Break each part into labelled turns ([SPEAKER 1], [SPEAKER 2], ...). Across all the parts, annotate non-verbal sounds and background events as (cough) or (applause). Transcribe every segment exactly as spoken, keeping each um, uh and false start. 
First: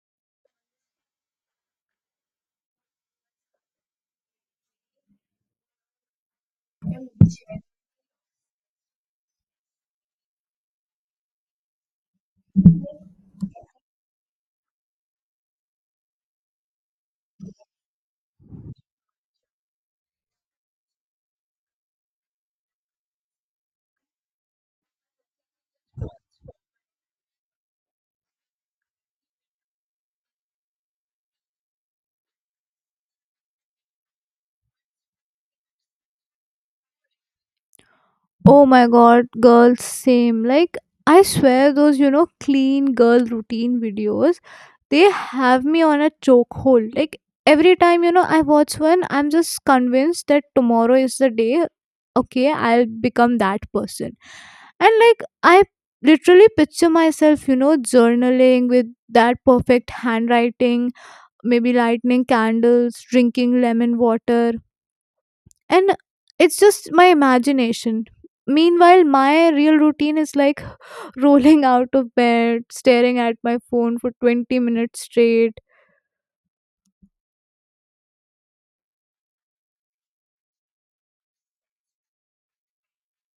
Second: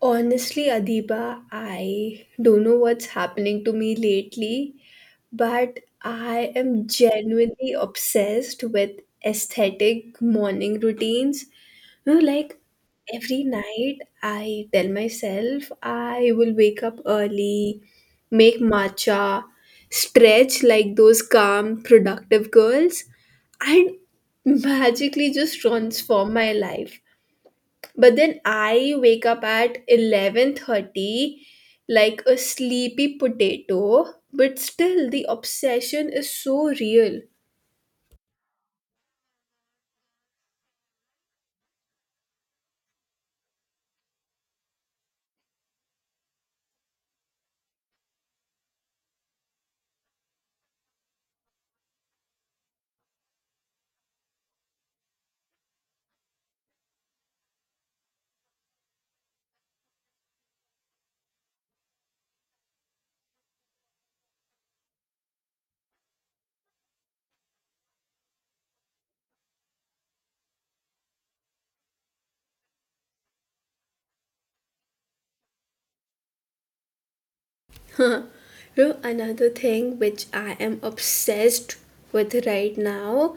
[SPEAKER 1] Honestly, Adiba, I don't know what's happening to me lately, but I am genuinely obsessed with aesthetic morning routines. You know, like every night, I tell myself I will wake up early, make matcha, stretch like those calm, productive girls, and magically just transform my life, but then I wake up at eleven thirty like a sleepy potato. But still, the obsession is so real.
[SPEAKER 2] Oh my god, girls, same. Like, I swear, those, you know, clean girl routine videos, they have me on a chokehold. Like, every time, you know, I watch one, I'm just convinced that tomorrow is the day, okay, I'll become that person. And, like, I literally picture myself, you know, journaling with that perfect handwriting, maybe lighting candles, drinking lemon water, and it's just my imagination. Meanwhile, my real routine is like (laughs) rolling out of bed, staring at my phone for twenty minutes straight.
[SPEAKER 1] (laughs) You know, another thing which I am obsessed with right now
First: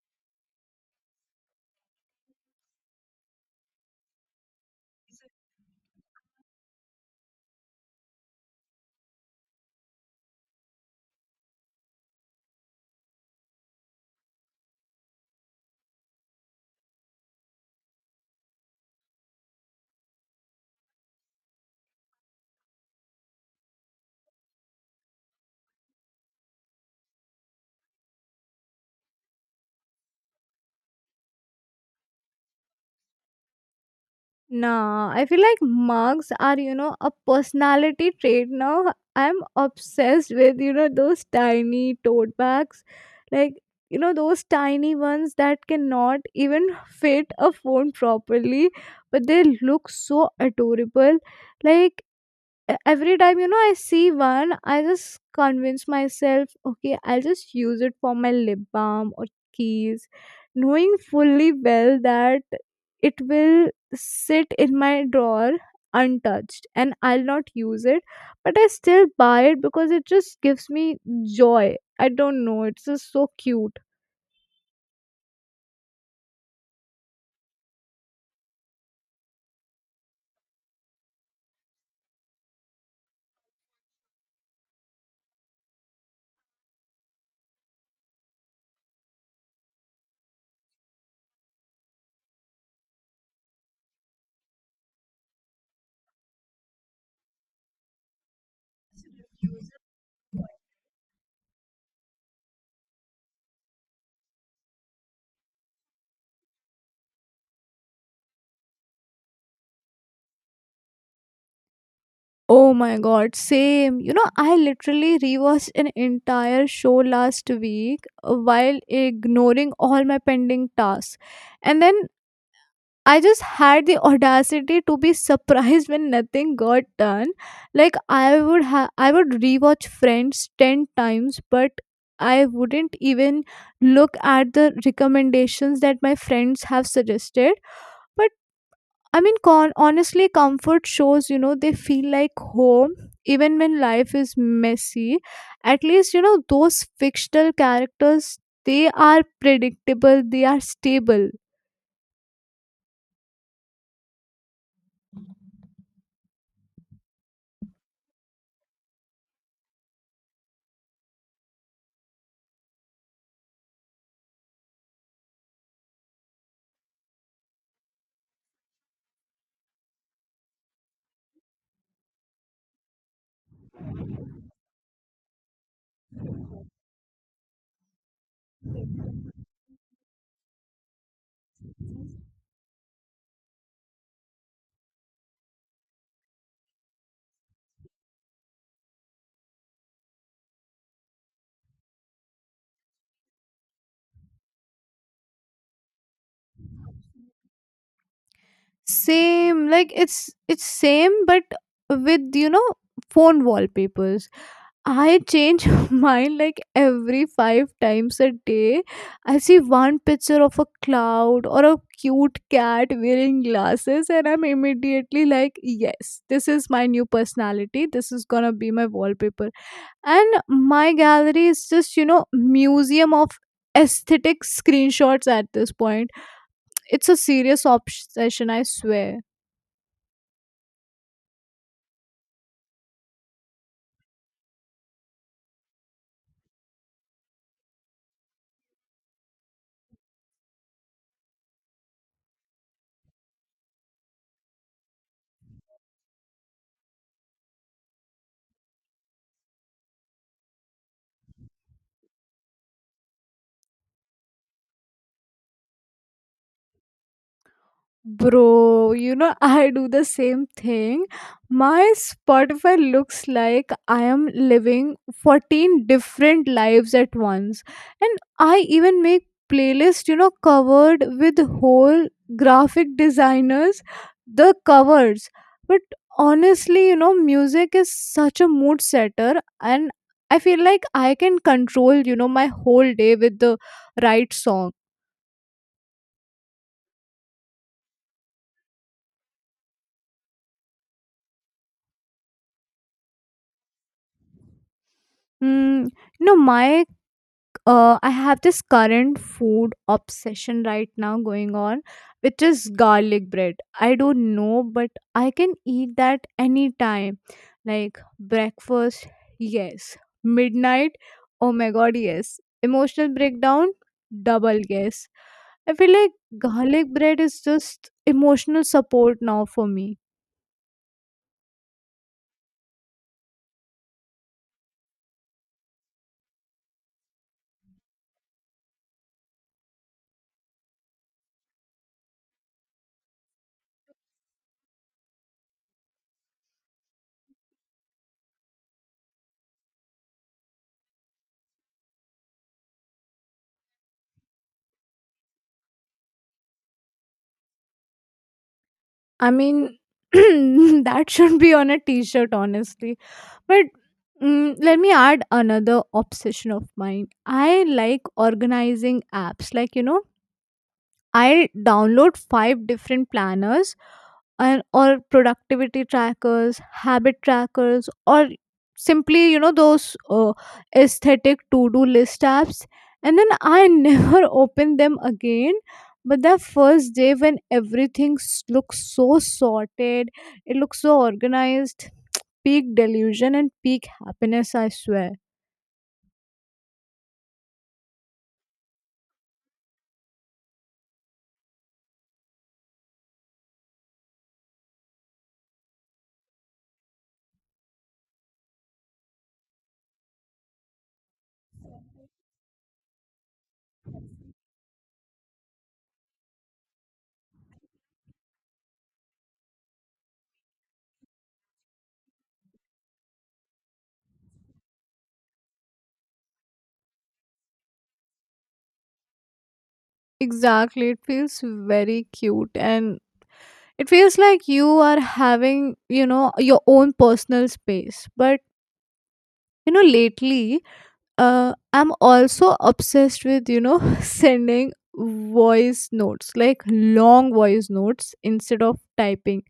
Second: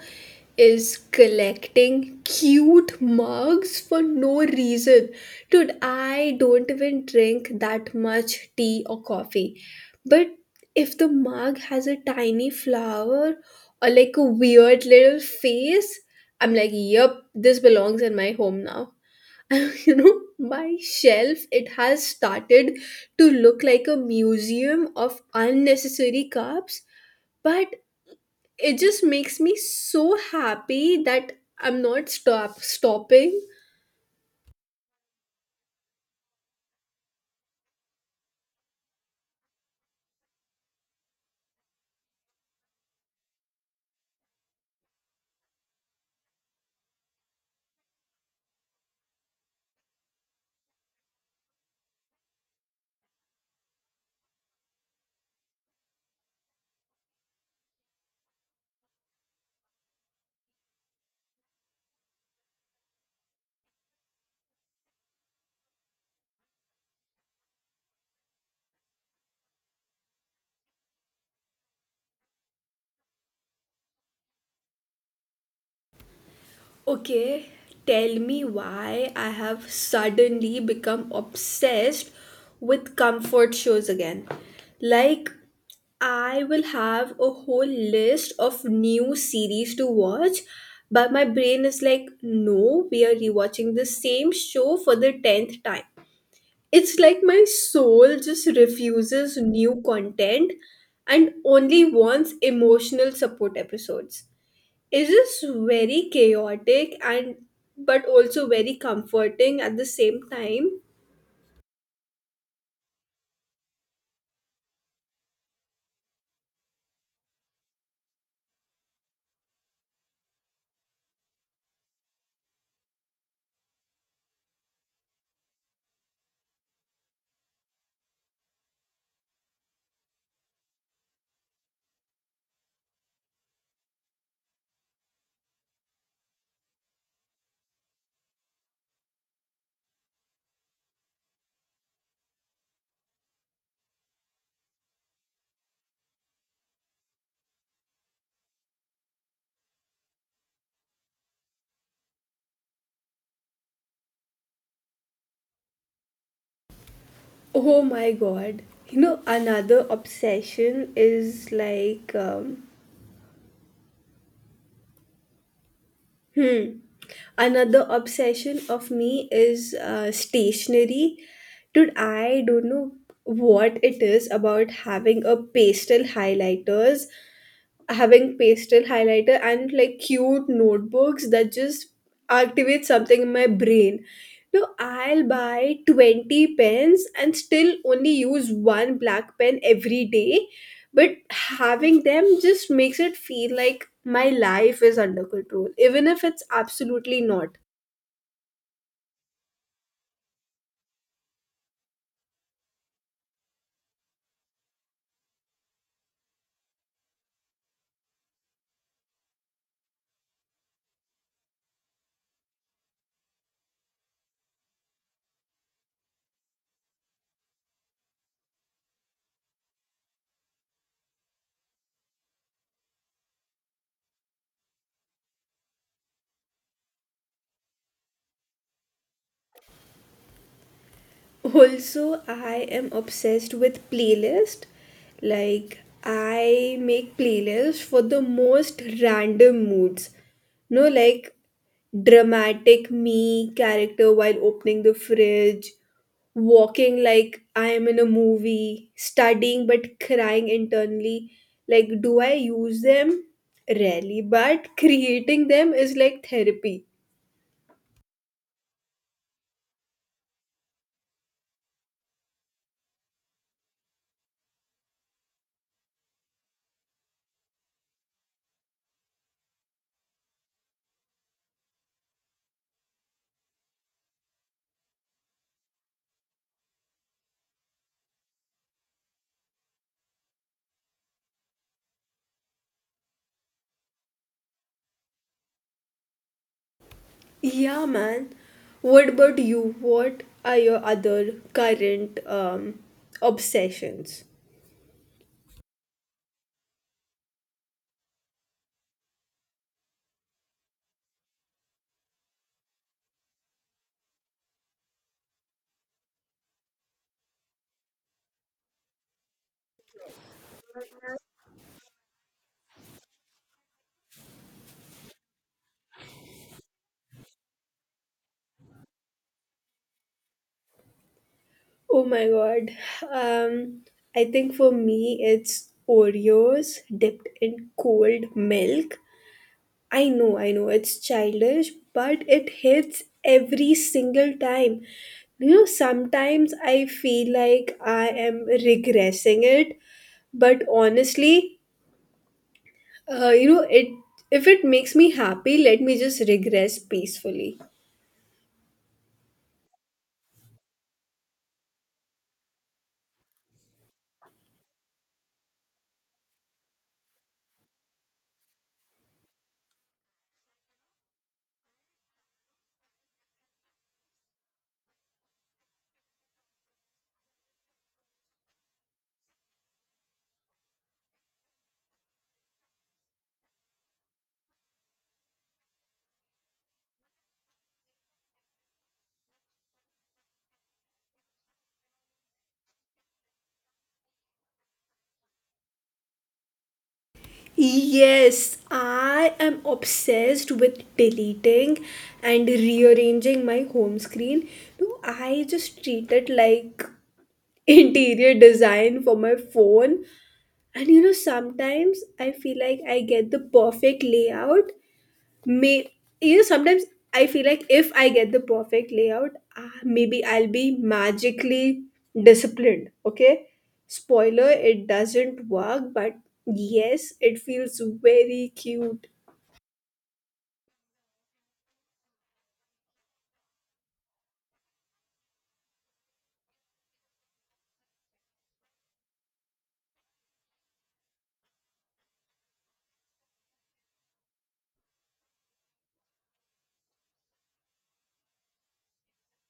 [SPEAKER 1] is collecting cute mugs for no reason. Dude, I don't even drink that much tea or coffee. But if the mug has a tiny flower or like a weird little face, I'm like, yep, this belongs in my home now. (laughs) You know, my shelf, it has started to look like a museum of unnecessary carbs, but it just makes me so happy that I'm not stop stopping
[SPEAKER 2] Nah, I feel like mugs are you know a personality trait now. I'm obsessed with you know those tiny tote bags. Like, you know those tiny ones that cannot even fit a phone properly, but they look so adorable. Like, e- every time you know I see one, I just convince myself, okay, I'll just use it for my lip balm or keys, knowing fully well that it will sit in my drawer untouched and I'll not use it, but I still buy it because it just gives me joy. I don't know, it's just so cute.
[SPEAKER 1] Okay, tell me why I have suddenly become obsessed with comfort shows again. Like, I will have a whole list of new series to watch, but my brain is like, no, we are rewatching the same show for the tenth time. It's like my soul just refuses new content and only wants emotional support episodes. It is just very chaotic and but also very comforting at the same time.
[SPEAKER 2] Oh my god, same. You know, I literally rewatched an entire show last week while ignoring all my pending tasks. And then I just had the audacity to be surprised when nothing got done. Like, I would ha- I would rewatch Friends ten times, but I wouldn't even look at the recommendations that my friends have suggested. But I mean, con- honestly, comfort shows, you know, they feel like home even when life is messy. At least, you know, those fictional characters, they are predictable, they are stable.
[SPEAKER 1] Oh my god. You know, another obsession is like, um, hmm, another obsession of me is uh, stationery. Dude, I don't know what it is about having a pastel highlighters having pastel highlighter and like cute notebooks that just activate something in my brain. No, I'll buy twenty pens and still only use one black pen every day. But having them just makes it feel like my life is under control, even if it's absolutely not.
[SPEAKER 2] Same, like it's it's same, but with you know phone wallpapers. I change (laughs) mine like every five times a day. I see one picture of a cloud or a cute cat wearing glasses, and I'm immediately like, yes, this is my new personality. This is gonna be my wallpaper. And my gallery is just, you know, museum of aesthetic screenshots at this point. It's a serious obsession, I swear.
[SPEAKER 1] Also, I am obsessed with playlist. Like, I make playlists for the most random moods. No, like dramatic me character while opening the fridge, walking like I am in a movie, studying but crying internally. Like, do I use them? Rarely, but creating them is like therapy.
[SPEAKER 2] Bro, you know, (laughs) I do the same thing. My Spotify looks like I am living fourteen different lives at once. And I even make playlists, you know, covered with whole graphic designers, the covers. But honestly, you know, music is such a mood setter, and I feel like I can control, you know, my whole day with the right song.
[SPEAKER 1] Yeah, man. What about you? What are your other current um, obsessions?
[SPEAKER 2] Mm, you know my uh, I have this current food obsession right now going on, which is garlic bread. I don't know, but I can eat that anytime. Like, breakfast, yes. Midnight, oh my god, yes. Emotional breakdown, double yes. I feel like garlic bread is just emotional support now for me.
[SPEAKER 1] Oh my God. Um, I think for me, it's Oreos dipped in cold milk. I know, I know, it's childish, but it hits every single time. You know, sometimes I feel like I am regressing it, but honestly, Uh, you know, it if it makes me happy, let me just regress peacefully.
[SPEAKER 2] I mean, (clears throat) that should be on a t shirt, honestly. But mm, let me add another obsession of mine. I like organizing apps, like, you know, I'll download five different planners and or productivity trackers, habit trackers, or simply you know those uh, aesthetic to-do list apps, and then I (laughs) never open them again. But the first day when everything s- looks so sorted, it looks so organized, peak delusion and peak happiness. I swear.
[SPEAKER 1] Yes, I am obsessed with deleting and rearranging my home screen. No, I just treat it like (laughs) interior design for my phone. And you know, sometimes I feel like I get the perfect layout may you know sometimes I feel like if I get the perfect layout, uh, maybe I'll be magically disciplined. Okay, spoiler, it doesn't work, but yes, it feels very cute.
[SPEAKER 2] Exactly, it feels very cute and it feels like you are having you know your own personal space, but you know lately uh, I'm also obsessed with you know (laughs) sending voice notes, like long voice notes instead of typing.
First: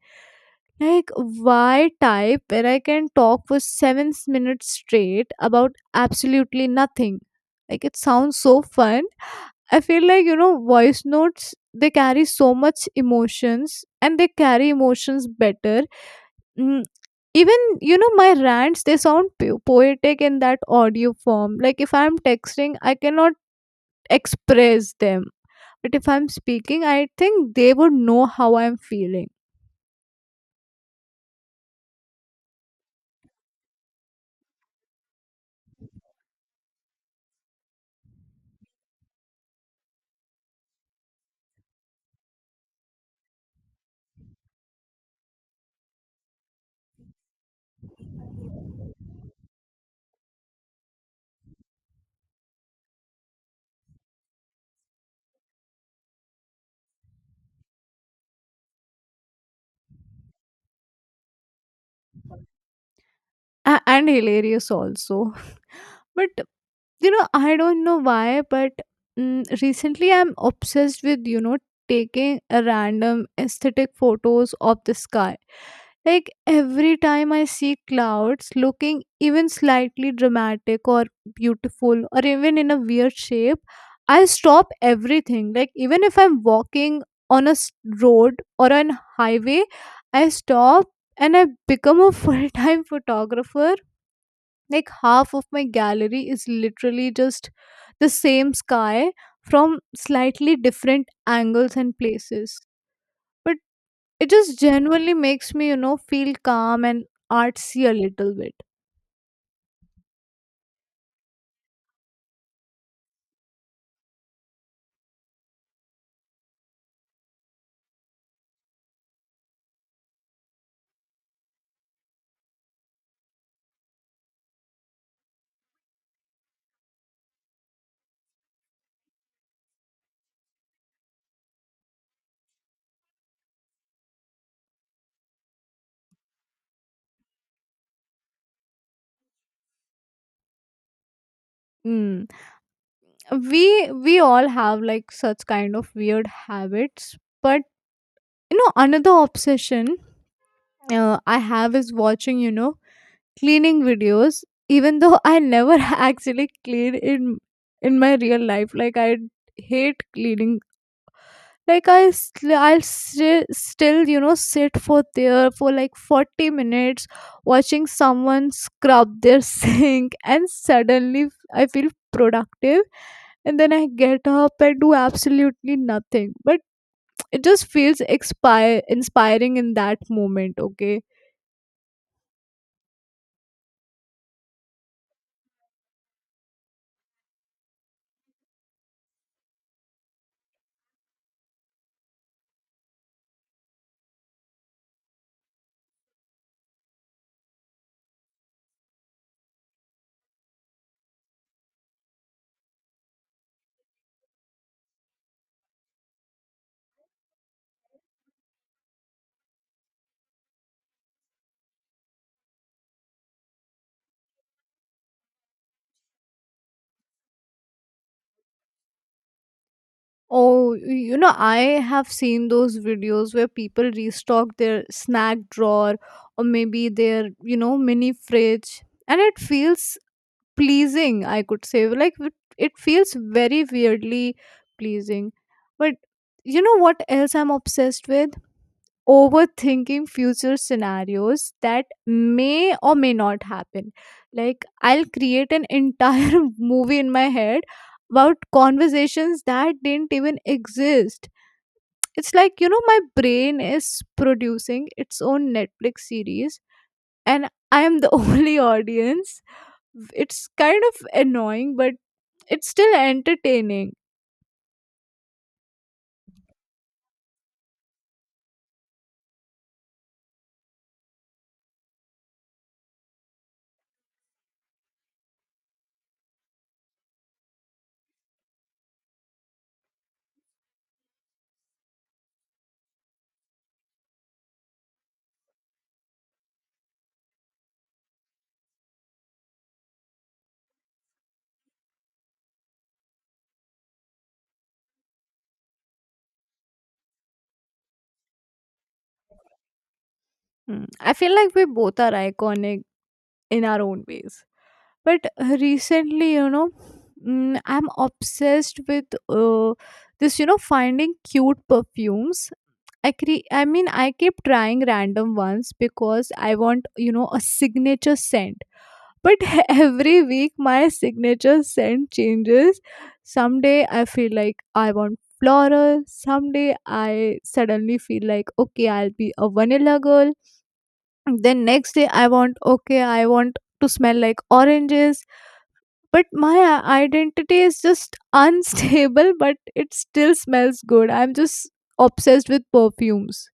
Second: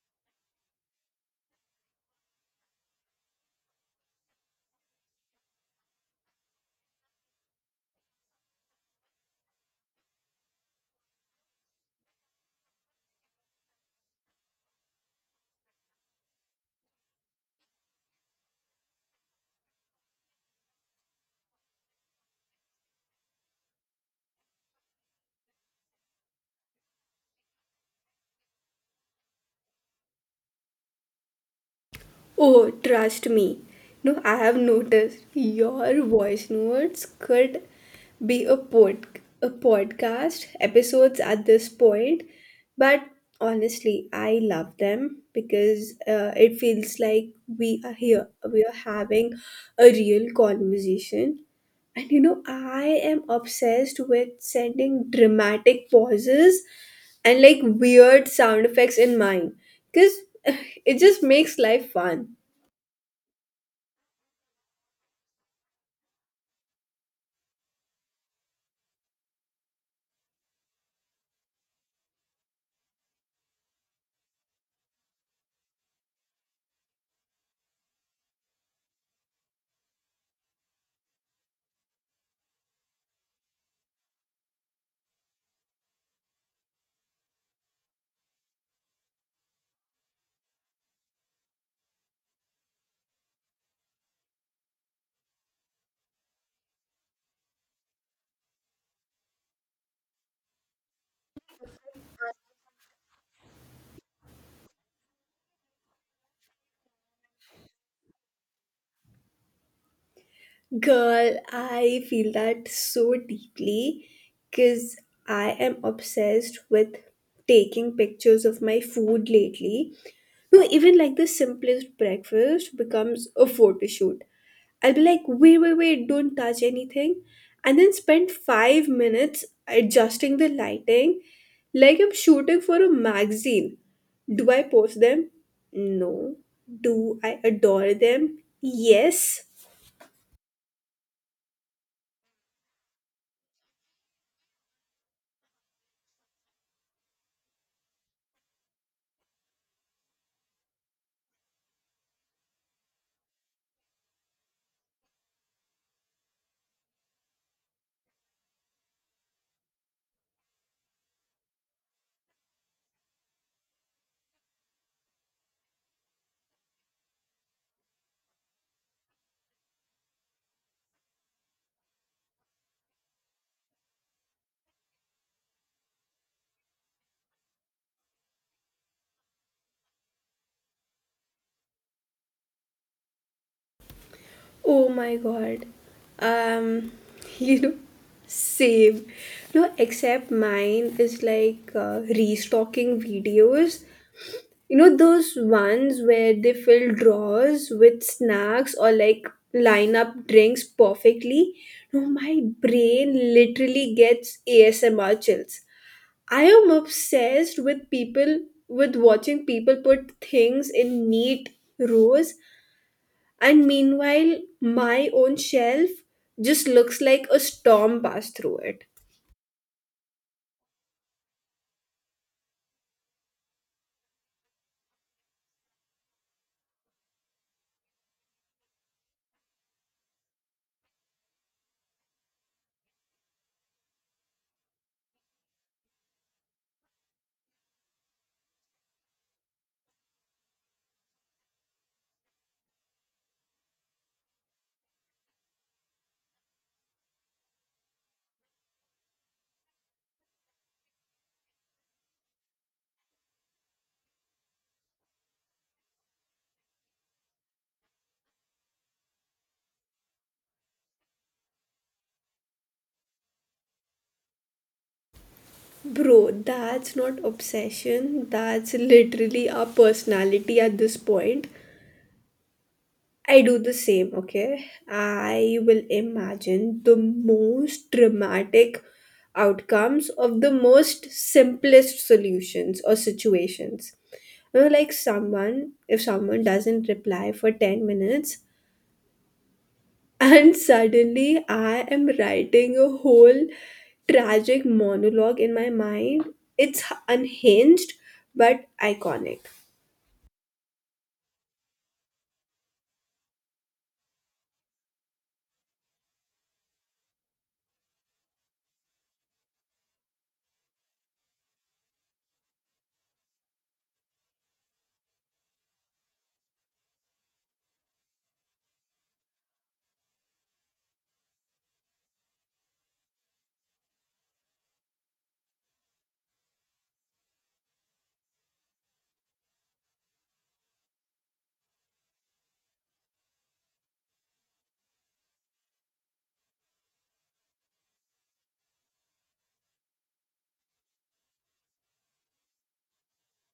[SPEAKER 2] Like, why type when I can talk for seven s- minutes straight about absolutely nothing? Like, it sounds so fun. I feel like you know voice notes, they carry so much emotions, and they carry emotions better. Mm, even you know my rants, they sound po- poetic in that audio form. Like, if I'm texting, I cannot express them, but if I'm speaking, I think they would know how I'm feeling.
[SPEAKER 1] Oh, trust me. No, I have noticed your voice notes could be a pod a podcast episodes at this point, but honestly, I love them because uh, it feels like we are here. We are having a real conversation. And you know, I am obsessed with sending dramatic pauses and like weird sound effects in mine because (laughs) it just makes life fun.
[SPEAKER 2] A- and hilarious also. (laughs) But you know I don't know why, but mm, recently I'm obsessed with you know taking a random aesthetic photos of the sky. Like, every time I see clouds looking even slightly dramatic or beautiful or even in a weird shape, I stop everything. Like, even if I'm walking on a s- road or on highway, I stop and I become a (laughs) full time photographer. Like, half of my gallery is literally just the same sky from slightly different angles and places. But it just genuinely makes me, you know, feel calm and artsy a little bit.
[SPEAKER 1] Girl, I feel that so deeply because I am obsessed with taking pictures of my food lately. No, even like the simplest breakfast becomes a photo shoot. I'll be like, wait, wait, wait, don't touch anything. And then spend five minutes adjusting the lighting like I'm shooting for a magazine. Do I post them? No. Do I adore them? Yes.
[SPEAKER 2] Mm. We we all have like such kind of weird habits, but you know another obsession uh, I have is watching, you know, cleaning videos. Even though I never (laughs) actually clean in in my real life, like I hate cleaning. Like, i sl- I'll still still you know sit for there for like forty minutes watching someone scrub their (laughs) sink, and suddenly I feel productive, and then I get up and do absolutely nothing, but it just feels expire inspiring in that moment, okay.
[SPEAKER 1] Oh my god. Um, (laughs) you know, same. No, except mine is like uh, restocking videos. You know, those ones where they fill drawers with snacks or like line up drinks perfectly. No, my brain literally gets A S M R chills. I am obsessed with people, with watching people put things in neat rows. And meanwhile, my own shelf just looks like a storm passed through it.
[SPEAKER 2] Oh, you know, I have seen those videos where people restock their snack drawer or maybe their, you know, mini fridge. And it feels pleasing, I could say. Like, it it feels very weirdly pleasing. But you know what else I'm obsessed with? Overthinking future scenarios that may or may not happen. Like, I'll create an entire (laughs) movie in my head about conversations that didn't even exist. It's like, you know my brain is producing its own Netflix series, and I am the (laughs) only audience. It's kind of annoying, but it's still entertaining.
[SPEAKER 1] Bro, that's not obsession. That's literally our personality at this point. I do the same, okay? I will imagine the most dramatic outcomes of the most simplest solutions or situations. You know, like someone, if someone doesn't reply for ten minutes, and suddenly, I am writing a whole tragic monologue in my mind. It's unhinged but iconic.
[SPEAKER 2] Mm, I feel like we both are iconic in our own ways. But uh, recently, you know, mm, I'm obsessed with uh, this, you know, finding cute perfumes. I cre- I mean, I keep trying random ones because I want, you know, a signature scent. But (laughs) every week, my signature scent changes. Someday, I feel like I want floral. Someday, I suddenly feel like, okay, I'll be a vanilla girl. Then, next day, I want, okay, I want to smell like oranges. But my i- identity is just (laughs) unstable, but it still smells good. I'm just obsessed with perfumes.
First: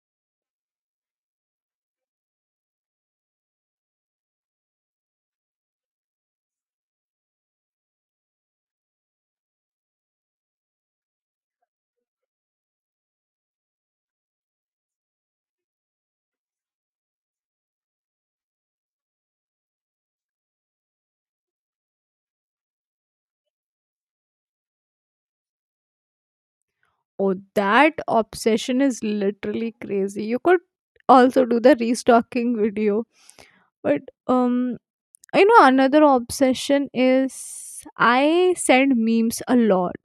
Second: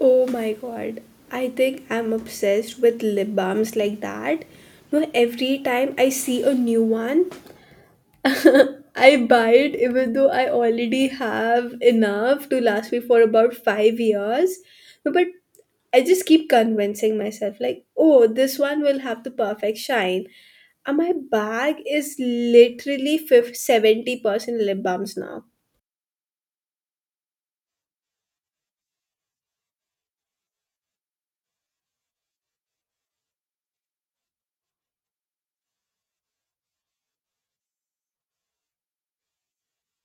[SPEAKER 1] Oh my god, I think I'm obsessed with lip balms like that. No, every time I see a new one, (laughs) I buy it even though I already have enough to last me for about five years. But I just keep convincing myself, like, oh, this one will have the perfect shine. And my bag is literally fifty, seventy percent lip balms now.
[SPEAKER 2] Oh, that obsession is literally crazy. You could also do the restocking video. But um I know another obsession is I send memes a lot.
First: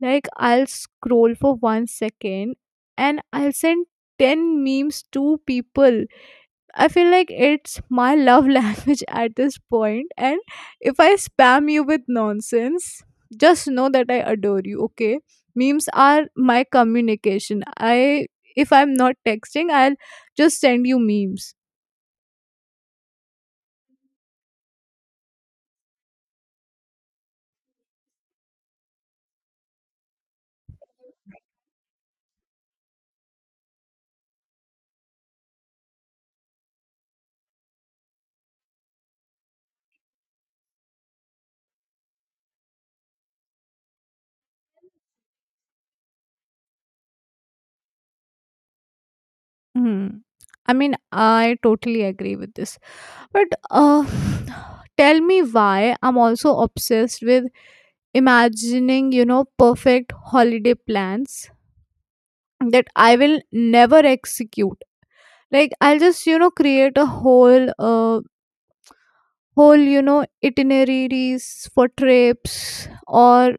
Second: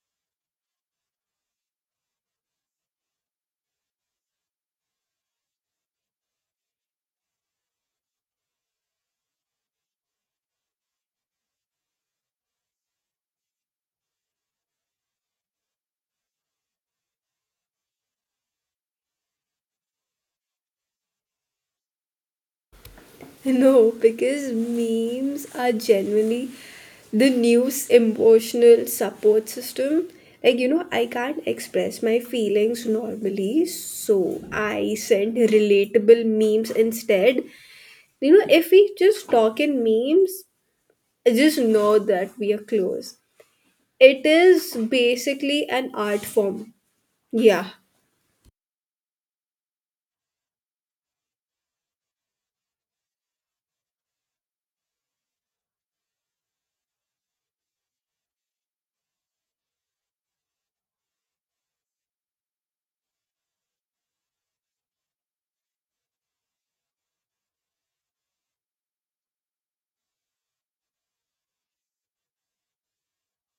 [SPEAKER 2] Like, I'll scroll for one second and I'll send ten memes to people. I feel like it's my love (laughs) language at this point, and if I spam you with nonsense, just know that I adore you. Okay, memes are my communication. I If I'm not texting, I'll just send you memes.
[SPEAKER 1] (laughs) No, because memes are genuinely the news emotional support system. Like, you know, I can't express my feelings normally, so I send relatable memes instead. You know, if we just talk in memes, just know that we are close. It is basically an art form. Yeah.
[SPEAKER 2] Hmm. I mean, I totally agree with this. But uh, (sighs) tell me why I'm also obsessed with imagining, you know, perfect holiday plans that I will never execute. Like, I'll just you know create a whole uh, whole you know itineraries for trips or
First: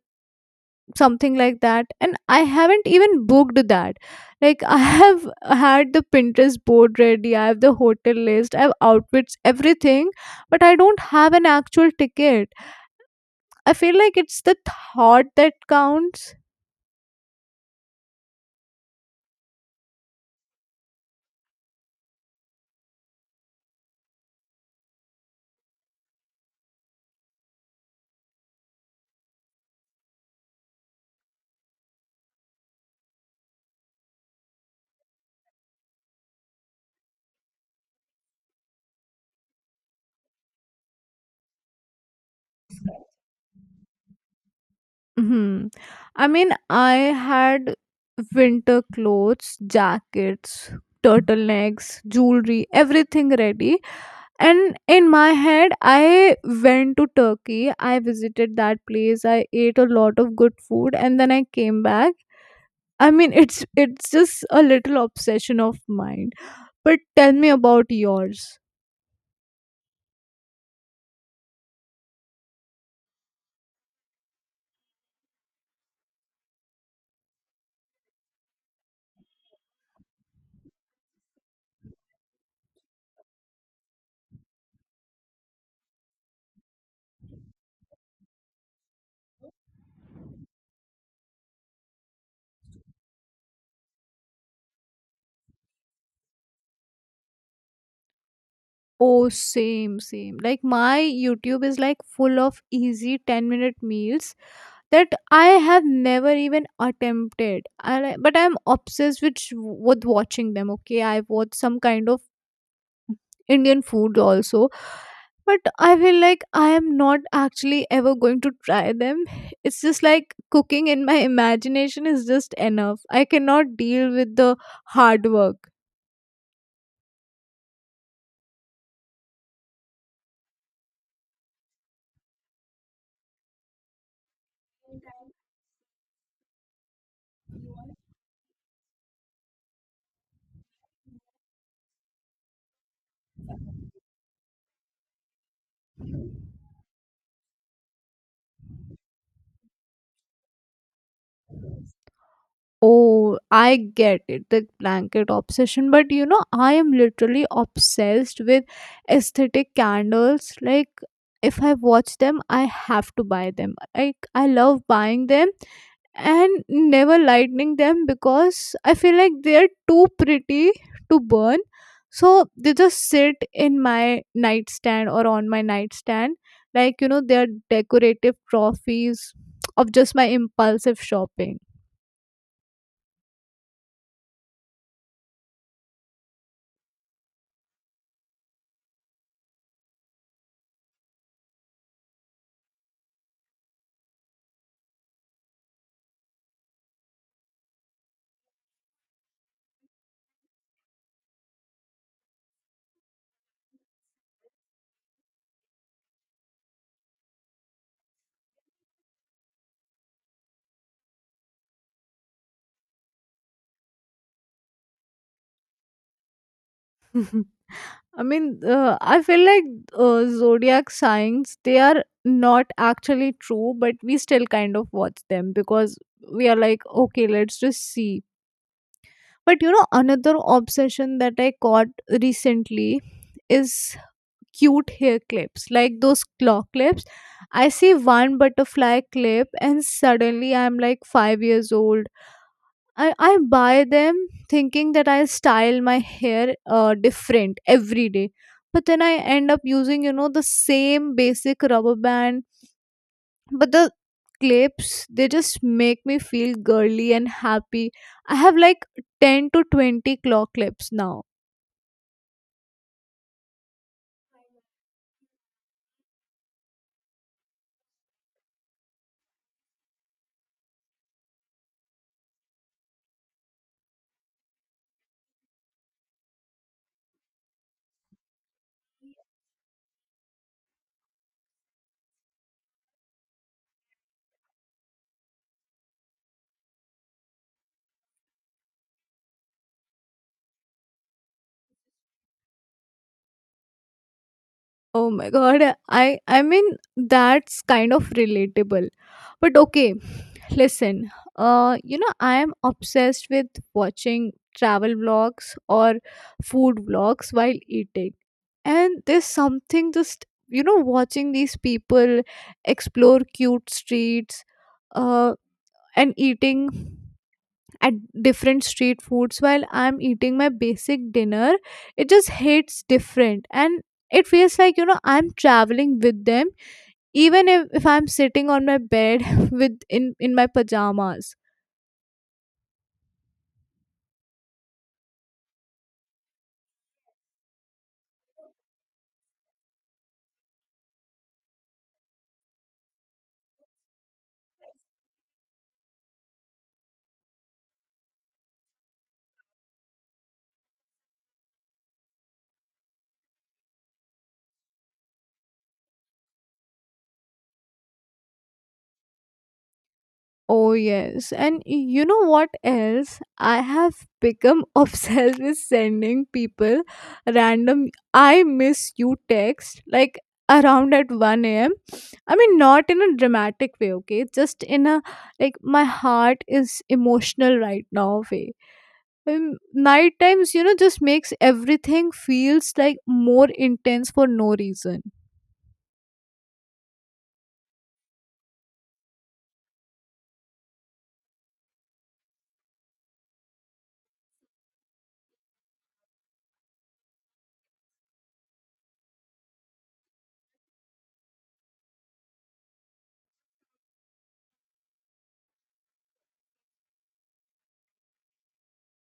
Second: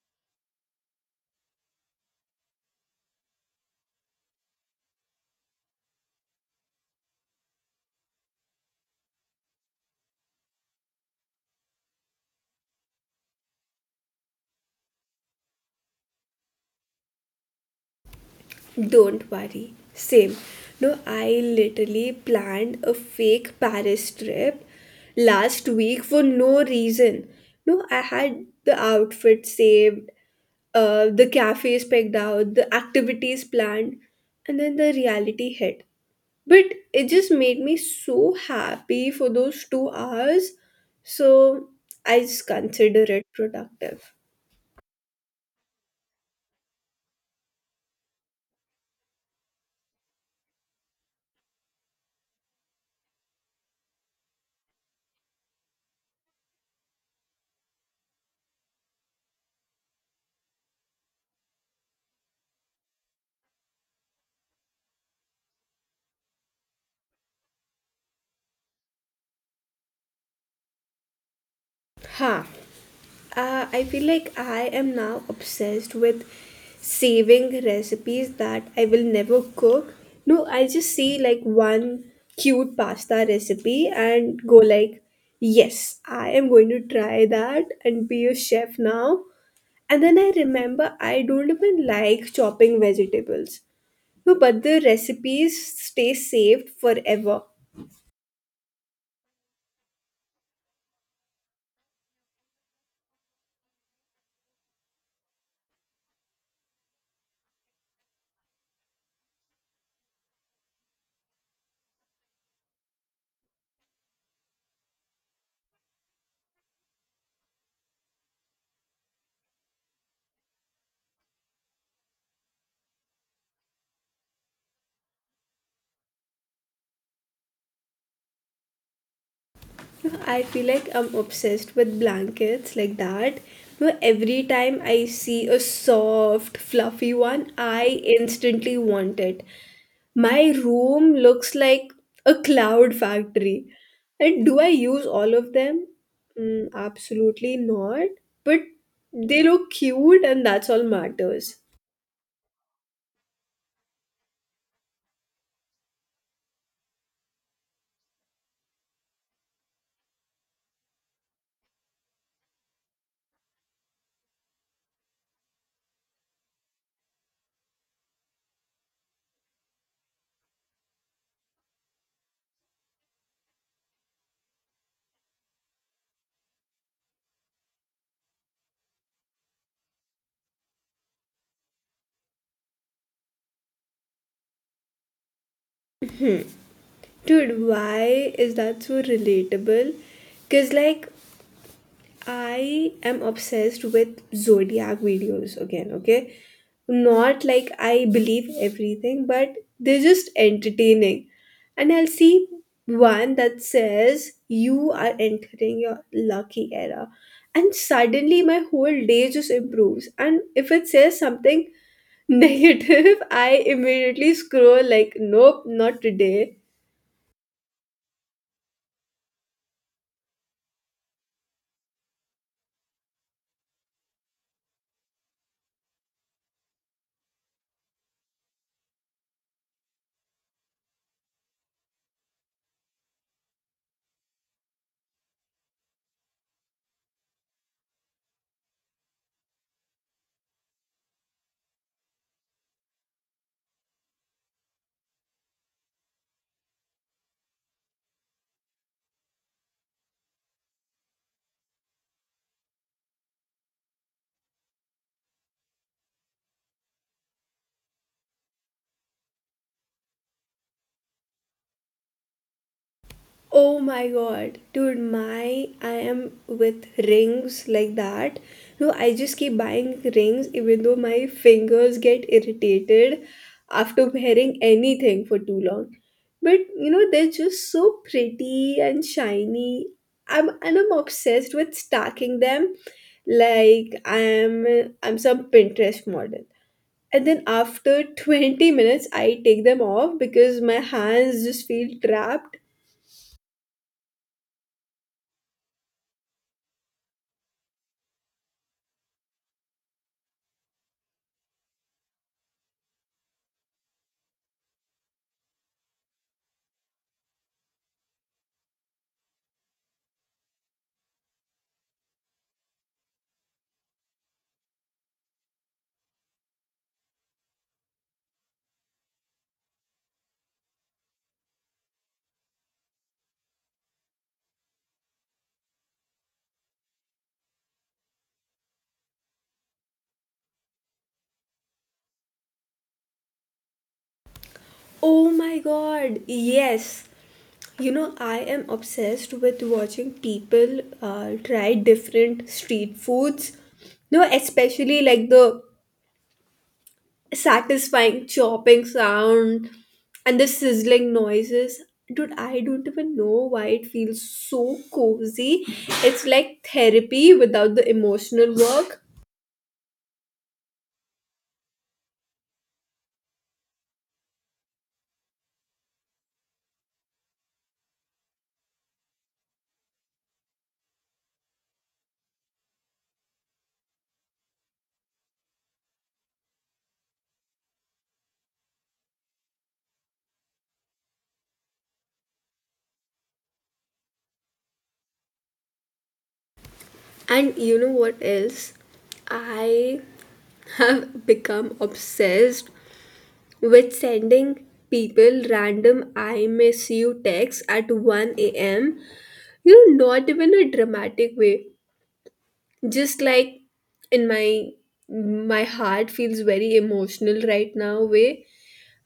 [SPEAKER 2] something like that, and I haven't even booked that. Like, (laughs) I have had the Pinterest board ready, I have the hotel list, I have outfits everything, but I don't have an actual ticket. I feel like it's the thought that counts.
[SPEAKER 1] Don't worry. Same. No, I literally planned a fake Paris trip last week for no reason. No, I had the outfit saved, uh, the cafes picked out, the activities planned, and then the reality hit. But it just made me so happy for those two hours. So I just consider it productive.
[SPEAKER 2] Hmm. I mean, I had winter clothes, jackets, turtlenecks, jewelry, everything ready. And in my head, I went to Turkey. I visited that place. I ate a lot of good food, and then I came back. I mean, (laughs) it's it's just a little obsession of mine. But tell me about yours.
[SPEAKER 1] Ha. Uh, I feel like I am now obsessed with saving recipes that I will never cook. No, I just see like one cute pasta recipe and go like, yes, I am going to try that and be a chef now. And then I remember I don't even like chopping vegetables. No, but the recipes stay saved forever.
[SPEAKER 2] Oh, same, same. Like, my YouTube is like full of easy ten minute meals that I have never even attempted. And I, but I'm obsessed with sh- with watching them. Okay, I watch some kind of Indian food also, but I feel like I am not actually ever going to try them. It's just like cooking in my imagination is just enough. I cannot deal with the hard work.
[SPEAKER 1] I feel like I'm obsessed with blankets like that. Where every time I see a soft, fluffy one, I instantly want it. My room looks like a cloud factory. And do I use all of them? Mm, absolutely not. But they look cute, and that's all matters.
[SPEAKER 2] Oh, I get it, the blanket obsession. But you know, I am literally obsessed with aesthetic candles. Like, if I watch them, I have to buy them. Like, I love buying them and never lighting them because I feel like they're too pretty to burn. So they just sit in my nightstand or on my nightstand. Like, you know, they're decorative trophies of just my impulsive shopping.
[SPEAKER 1] Dude, why is that so relatable? Because, like, I am obsessed with zodiac videos again, okay? Not like I believe everything, but they're just entertaining. And I'll see one that says you are entering your lucky era. And suddenly my whole day just improves. And if it says something (laughs) negative, I immediately scroll like, nope, not today.
[SPEAKER 2] (laughs) I mean, uh, I feel like uh, zodiac signs, they are not actually true, but we still kind of watch them because we are like, okay, let's just see. But you know, another obsession that I caught recently is cute hair clips, like those claw clips. I see one butterfly clip, and suddenly I'm like five years old. I, I buy them thinking that I'll style my hair uh, different every day. But then I end up using, you know, the same basic rubber band. But the clips, they just make me feel girly and happy. I have like ten to twenty claw clips now.
[SPEAKER 1] Oh my god, dude, my I am with rings like that. No, I just keep buying rings even though my fingers get irritated after wearing anything for too long. But you know, they're just so pretty and shiny. I'm and I'm obsessed with stacking them like I'm I'm some Pinterest model. And then after twenty minutes I take them off because my hands just feel trapped.
[SPEAKER 2] Oh my god. I I mean that's kind of relatable. But okay, listen. Uh you know I am obsessed with watching travel vlogs or food vlogs while eating. And there's something, just you know, watching these people explore cute streets uh and eating at different street foods while I'm eating my basic dinner. It just hits different, and it feels like, you know, I'm traveling with them even if, if I'm sitting on my bed (laughs) with in, in my pajamas.
[SPEAKER 1] Oh my god, yes. You know, I am obsessed with watching people uh, try different street foods. No, especially like the satisfying chopping sound and the sizzling noises. Dude, I don't even know why it feels so cozy. It's like therapy without the emotional work.
[SPEAKER 2] Oh yes. And you know what else? I have become (laughs) obsessed with sending people random I miss you text, like around at one a m a.m. I mean, not in a dramatic way, okay? Just in a, like, my heart is emotional right now way. Um, night times, you know, just makes everything feels like more intense for no reason.
[SPEAKER 1] And you know what else? I have become obsessed with sending people random I miss you texts at one a m. You know, not even a dramatic way. Just like in my my heart feels very emotional right now way.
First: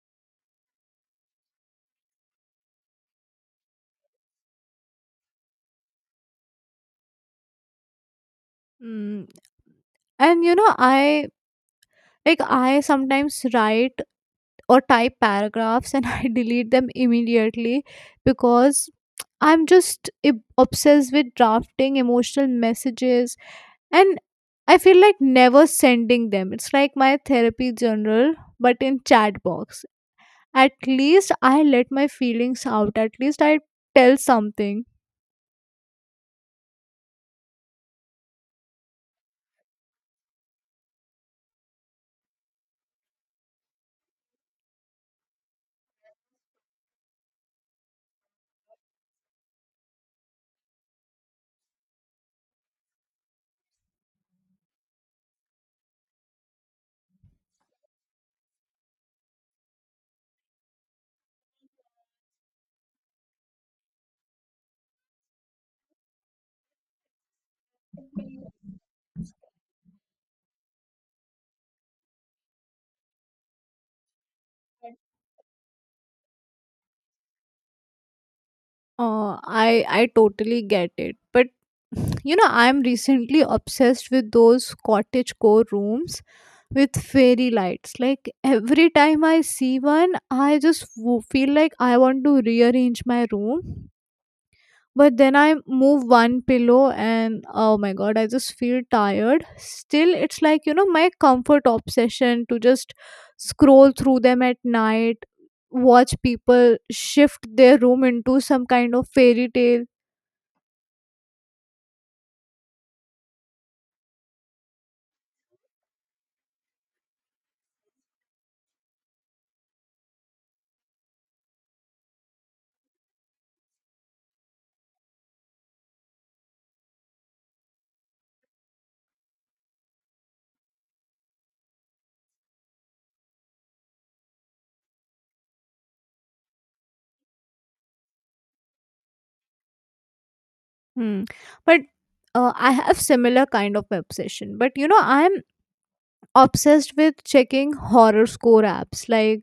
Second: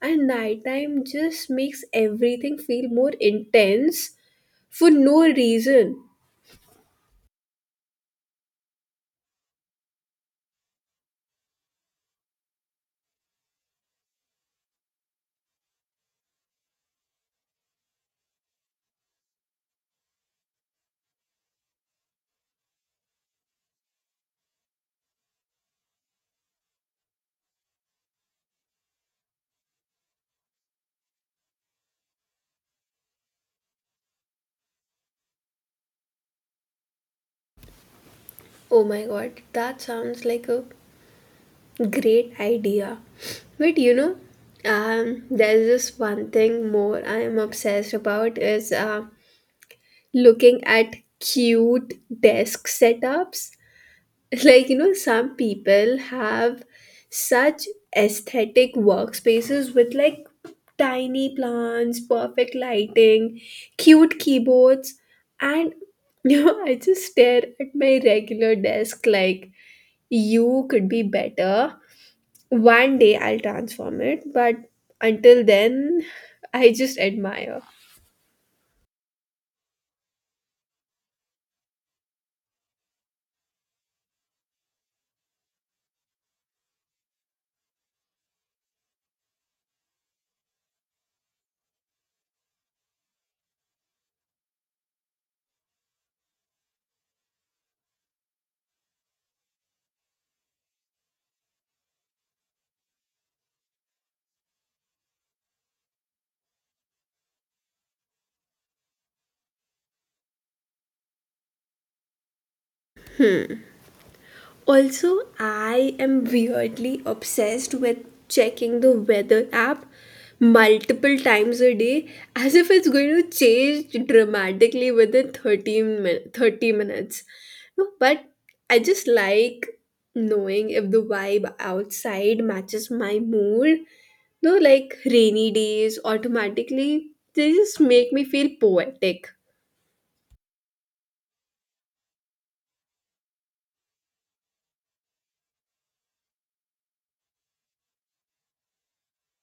[SPEAKER 1] And nighttime just makes everything feel more intense for no reason.
[SPEAKER 2] Mm. And, you know, I, like, I sometimes write or type paragraphs, and (laughs) I delete them immediately because I'm just ob- obsessed with drafting emotional messages, and I feel like never sending them. It's like my therapy journal, but in chat box. At least I let my feelings out, at least I tell something.
[SPEAKER 1] Oh my god, that sounds like a great idea. But you know, um, there's just one thing more I am obsessed about is uh, looking at cute desk setups. (laughs) Like, you know, some people have such aesthetic workspaces with like tiny plants, perfect lighting, cute keyboards, and (laughs) you know, I just stare at my regular desk like you could be better. One day I'll transform it, but until then, (laughs) I just admire.
[SPEAKER 2] uh, i i totally get it, but (sighs) you know, I'm recently obsessed with those cottage core rooms with fairy lights. Like every time I see one, I just w- feel like I want to rearrange my room, but then I move one pillow and oh my god, I just feel tired. Still, it's like, you know, my comfort obsession to just scroll through them at night, watch people shift their room into some kind of fairy tale.
[SPEAKER 1] Also, I am weirdly obsessed with checking the weather app multiple times a day as if it's going to change dramatically within thirteen min- thirty minutes. No, but I just like knowing if the vibe outside matches my mood. No, like rainy days automatically, they just make me feel poetic.
[SPEAKER 2] Hmm. But uh, I have similar kind of obsession, but you know, I'm obsessed with checking horror score apps, like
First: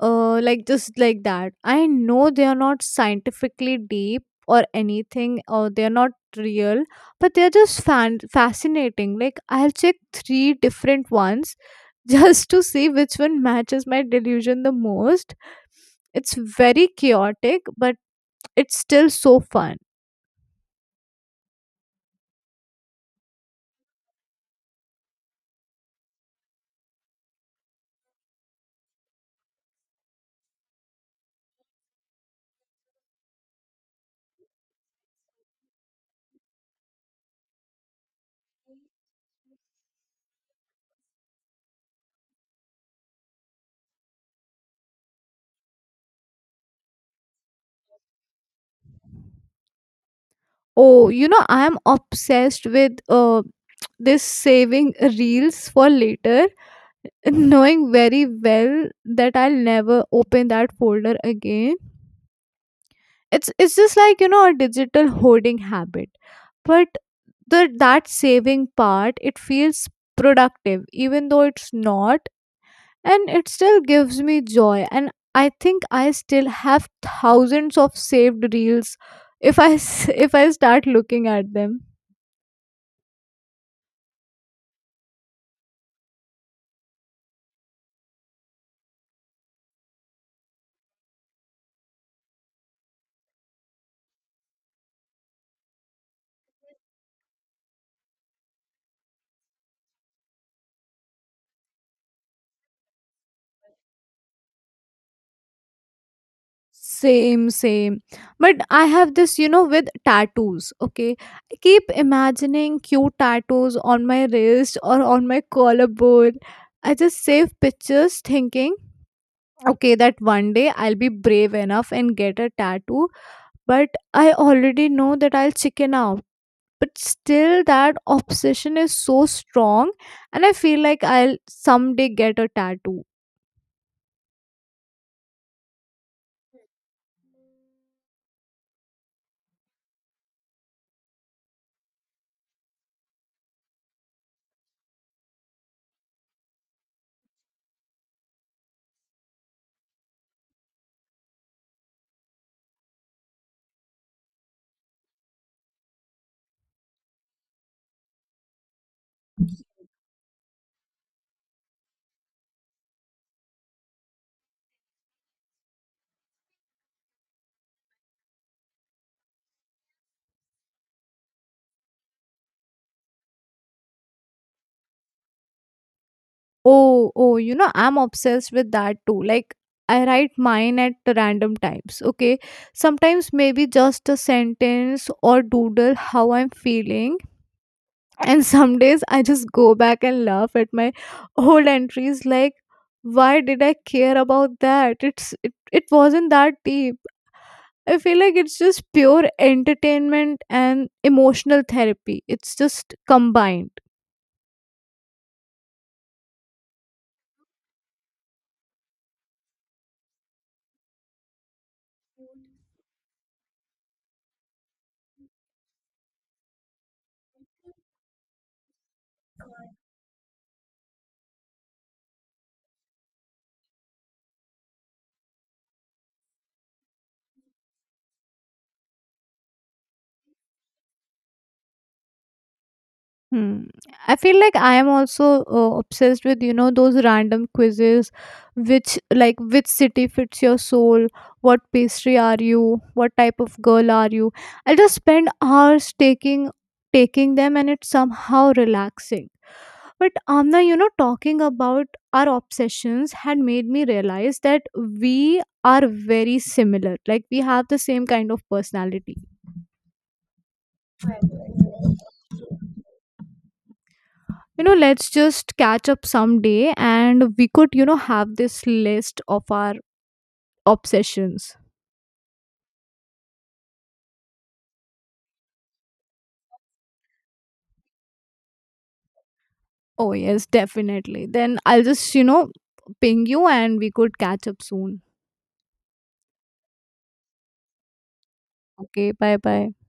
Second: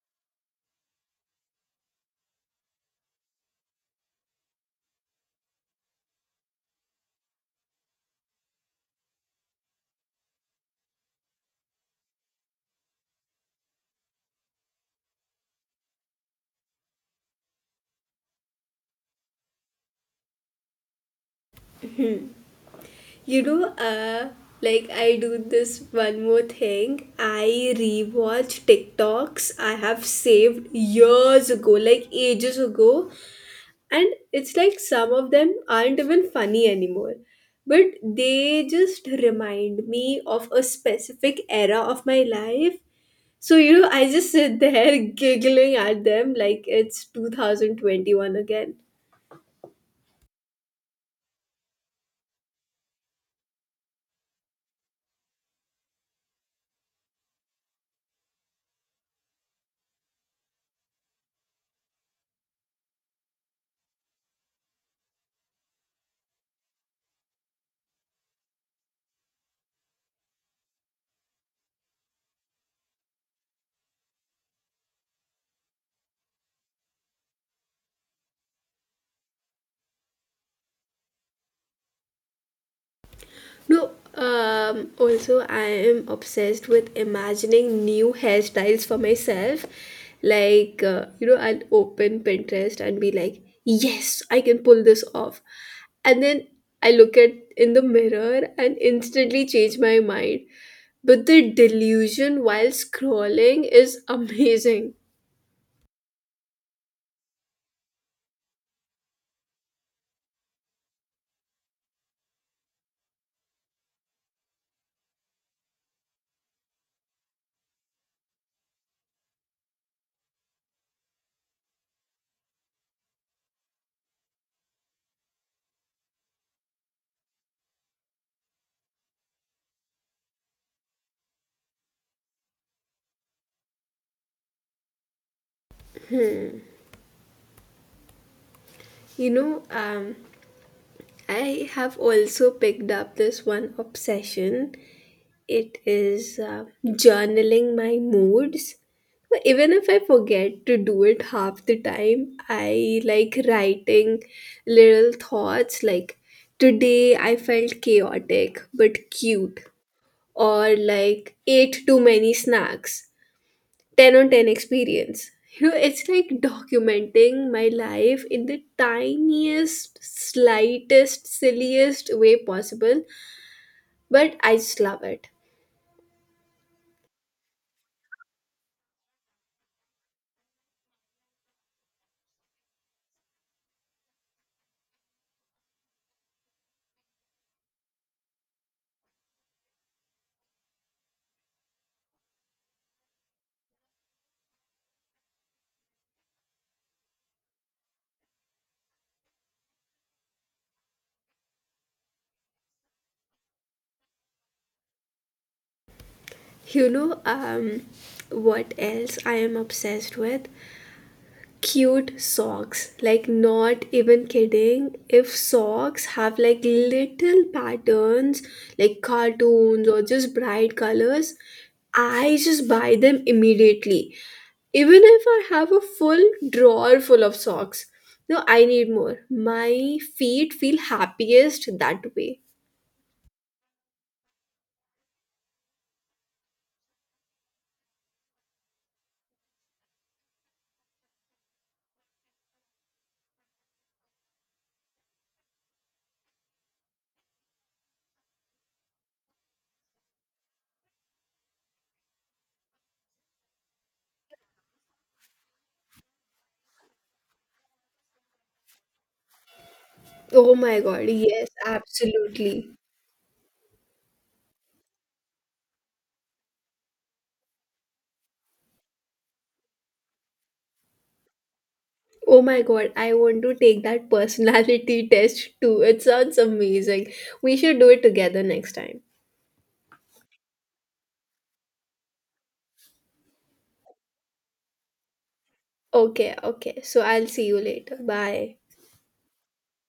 [SPEAKER 2] uh like just like that. I know they are not scientifically deep or anything, or they are not real, but they are just fan- fascinating. Like, I'll check three different ones (laughs) just to see which one matches my delusion the most. It's very chaotic, but it's still so fun.
[SPEAKER 1] You know, uh, like I do this one more thing. I rewatch TikToks I have saved years ago, like ages ago, and it's like some of them aren't even funny anymore. But they just remind me of a specific era of my life. So, you know, I just sit there (laughs) giggling at them like it's two thousand twenty-one again.
[SPEAKER 2] Oh, you know, I am obsessed with uh this saving reels for later, knowing very well that I'll never open that folder again. It's it's just like, you know, a digital hoarding habit, but the that saving part, it feels productive even though it's not, and it still gives me joy. And I think I still have thousands of saved reels if I s- (laughs) if I start looking at them.
[SPEAKER 1] No, um, also I am obsessed with imagining new hairstyles for myself. Like, uh, you know, I'll open Pinterest and be like, yes, I can pull this off. And then I look at in the mirror and instantly change my mind. But the delusion while scrolling is amazing.
[SPEAKER 2] Same, same. But I have this, you know, with tattoos. Okay. I keep imagining cute tattoos on my wrist or on my collarbone. I just save pictures thinking, okay, that one day I'll be brave enough and get a tattoo. But I already know that I'll chicken out. But still, that obsession is so strong, and I feel like I'll someday get a tattoo.
[SPEAKER 1] You know, um, I have also picked up this one obsession. It is uh, journaling my moods. So even if I forget to do it half the time, I like writing little thoughts like, today I felt chaotic but cute, or like, ate too many snacks, ten on ten experience. You know, it's like documenting my life in the tiniest, slightest, silliest way possible, but I just love it.
[SPEAKER 2] Oh, oh, you know, I'm obsessed with that too. Like, I write mine at random times, okay? Sometimes maybe just a sentence or doodle how I'm feeling. (laughs) And some days I just go back and laugh at my old entries, like, why did I care about that? It's it, it wasn't that deep. I feel like it's just pure entertainment and emotional therapy. It's just combined.
[SPEAKER 1] You know, um, what else I am obsessed with? Cute socks. Like, not even kidding. If socks have like little patterns, like cartoons or just bright colors, I just buy them immediately. Even if I have a full drawer full of socks. No, I need more. My feet feel happiest that way.
[SPEAKER 2] Hmm. I feel like I am also uh, obsessed with, you know, those random quizzes, which like, which city fits your soul, what pastry are you, what type of girl are you. I'll just spend hours taking taking them, and it's somehow relaxing. But Amna, you know, talking about our obsessions had made me realize that we are very similar. Like, we have the same kind of personality.
[SPEAKER 1] Oh my god, yes, absolutely.
[SPEAKER 2] You know, let's just catch up someday, and we could, you know, have this list of our obsessions.
[SPEAKER 1] Oh my god, I want to take that personality (laughs) test too. It sounds amazing. We should do it together next time.
[SPEAKER 2] Oh yes, definitely. Then I'll just, you know, ping you and we could catch up soon.
[SPEAKER 1] Okay, okay. So I'll see you later. Bye.
[SPEAKER 2] Okay, bye bye.